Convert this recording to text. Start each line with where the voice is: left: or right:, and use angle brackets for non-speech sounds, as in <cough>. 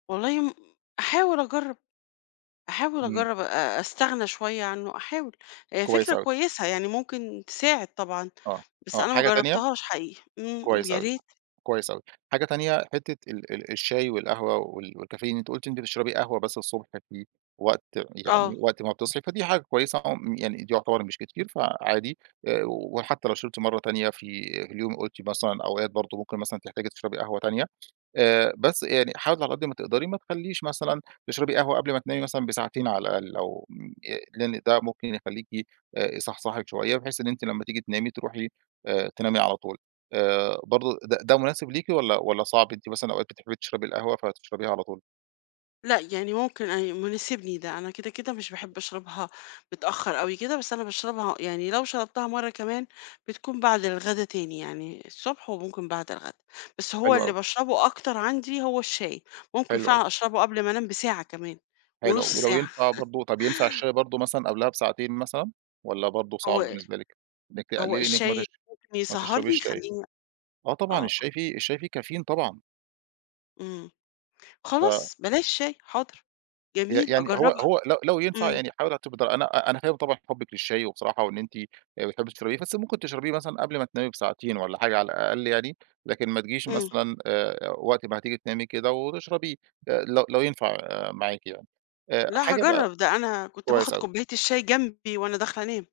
left: والله م أحاول أجرّب، أحاول
right: إمم.
left: أجرب أ أستغنى شوية عنه أحاول،
right: كويس
left: فكرة
right: أوي.
left: كويسة يعني ممكن تساعد طبعًا،
right: آه،
left: بس
right: آه،
left: أنا ما
right: حاجة تانية
left: جرّبتهاش حقيقي، إمم،
right: كويس
left: يا
right: أوي،
left: ريت.
right: كويس أوي، حاجة تانية حتّة ال ال الشاي والقهوة وال والكافيين أنت قلتِ أنت بتشربي قهوة بس الصبح في وقت، يعني
left: آه.
right: وقت ما بتصحي، فدي حاجة كويسة عم يعني يعتبر مش كتير فعادي، وحتّى لو شربتِ مَرّة تانية في اليوم قُلتِ مثلًا أوقات برضه ممكن مثلًا تحتاجي تشربي قهوة تانية، آآ بس يعني حاولي على قد ما تقدري ما تخلّيش مثلًا تشربي قهوة قبل ما تنامي مثلًا بساعتين على الأقل، أو م ي لإن ده ممكن يخلّيكِ يصحصحِك شوية، بحيث إن أنتِ لمّا تيجي تنامي تروحي آآ تنامي على طول، آآ برضه ده ده مناسب ليكِ، والّا والّا صعب؟ أنتِ مثلًا أو بتحبي تشربي القهوة فتشربيها على طول؟
left: لأ يعني ممكن أن مناسبني ده، أنا كده، كده مش باحب أشربها متأخَّر أوي كده، بس أنا باشربها يعني لو شربتها مَرّة كمان، بتكون بعد الغدا تاني، يعني الصبح وممكن بعد الغدا، بس هو
right: حلو
left: اللي
right: أوي.
left: باشربه أكتر عندي هو الشاي، ممكن
right: حلو أوي.
left: فعلًا أشربه قبل ما أنام بساعة كمان،
right: حلو أوي،
left: ونُص
right: ولو
left: ساعة.
right: ينفع
left: <chuckles>
right: برضه، طَب ينفع الشاي برضه مثلًا قبلها بساعتين مثلًا، والّا برضه صعب
left: هو
right: بالنسبة لِك؟ إنِك
left: هو
right: تقلّلي إنك ما
left: الشاي
right: تش
left: ممكن
right: ما
left: يسهّرني
right: تشربيش شاي،
left: يخلّيني
right: آه طبعًا
left: آه.
right: الشاي فيه الشاي فيه كافيين طبعًا.
left: إمم،
right: ف
left: خلاص بلاش شاي، حاضر،
right: ي
left: جميل،
right: يعني هو
left: أجرّبها،
right: هو لو لو ينفع
left: إمم.
right: يعني حاولي <unintelligible> أنا أ أنا فاهم طبعًا حُبِك للشاي وبصراحة وإن أنتِ بتحبي تشربيه، بس ممكن تشربيه مثلًا قبل ما تنامي بساعتين والّا حاجة على الأقل يعني، لكن ما تجيش
left: إمم.
right: مثلًا آآ وقت ما هتيجي تنامي كده وتشربيه، لو لو ينفع معاكِ يعني،
left: لا
right: حاجة بقى
left: هاجرب ده، أنا كنت باخذ
right: كويس أوي.
left: كوباية الشاي جنبي وأنا داخلة أنام.